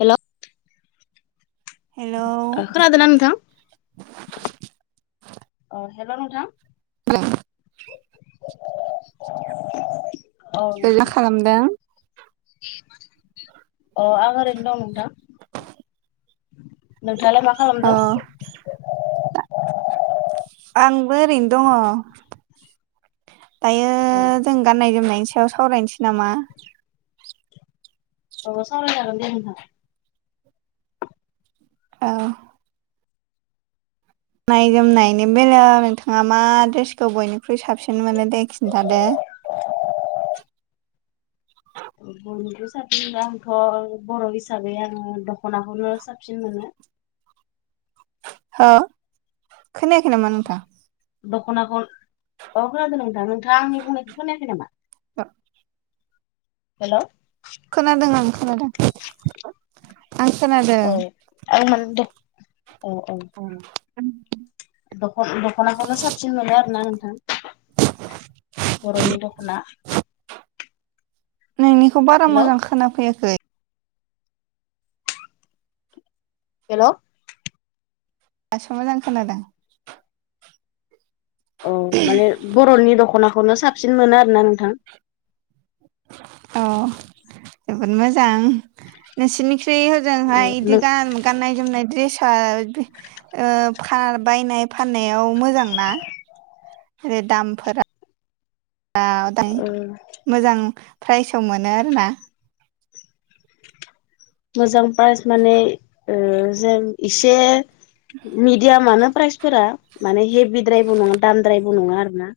हेल'। Hello ओ खोनादोंना नोंथां? अ हेल' नोंथां? [inaudible] औ मा नोंथां। खालामदों अ आं ओरैनो दं नोंथां। नोंथांआलाय मा खालामदों? अ दा आंबो ओरैनो दङ'। दायो औ जों गान्नाय जोबनायनि सायाव सावरायनोसै नामा? औ सावरायनो हागोन दे नोंथां। औ। गाननाय जोमनायनि बेलायाव नोंथाङा मा ड्रेसखौ बयनिख्रुइ साबसिन मोनो दे खिन्थादो। [inaudible] बयनिख्रुइ साबसिन दा आंथ' बर' हिसाबै आङो दख'नाखौनो साबसिन मोनो। हो खोनायाखै नामा नोंथां? दख'नाखौ औ खोनादों नोंथां नोंथाङा आंनि बुंनायखौ खोनायाखै नामा? हेलौ। खोनादों आं खोनादों। आं खोनादों औ आं माने द औ। दखन-दख'नाखौनो साबसिन मोनो आरो ना नोंथां। बर'नि दख'ना। नोंनिखौ बारा हेल' मोजां खोना फैया हेल' दासो मोजां खोनादों। औ माने बर'नि दख'नाखौनो साबसिन मोनो आरो ना नोंथां। अ जोबोद मोजां नोंसोरनिख्रुइ ओ ओजोंहाय इदि नों गान-गाननाय जोमनाय द्रेसा ओ फा बायनाय फाननायाव मोजांना ओ दामफोरा दा दाय ओ मोजां प्राइसआव मोनो आरो ना। मोजां पास माने ओ जों इसे मिडियामानो प्राइसफोरा माने हेभिद्रायबो नङा दामद्रायबो नङा आरो ना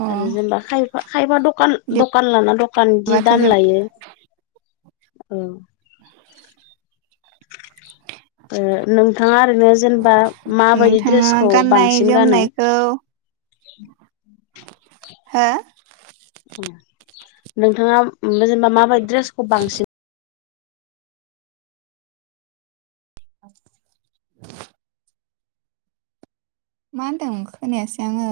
अ आरो जेनबा खायफा खायफा दखान दखान लाना दखानदि जि बिदिबाथ' दाम जोब लायो। औ ओ नोंथाङा ओरैनो जेनबा माबायदि नोंथाङा ड्रेसखौ बांसिन गानो। हा उम नोंथाङा उम जेनबा माबायदि ड्रेसखौ बांसिन [inaudible] मा होनदों खोनायासै आङो।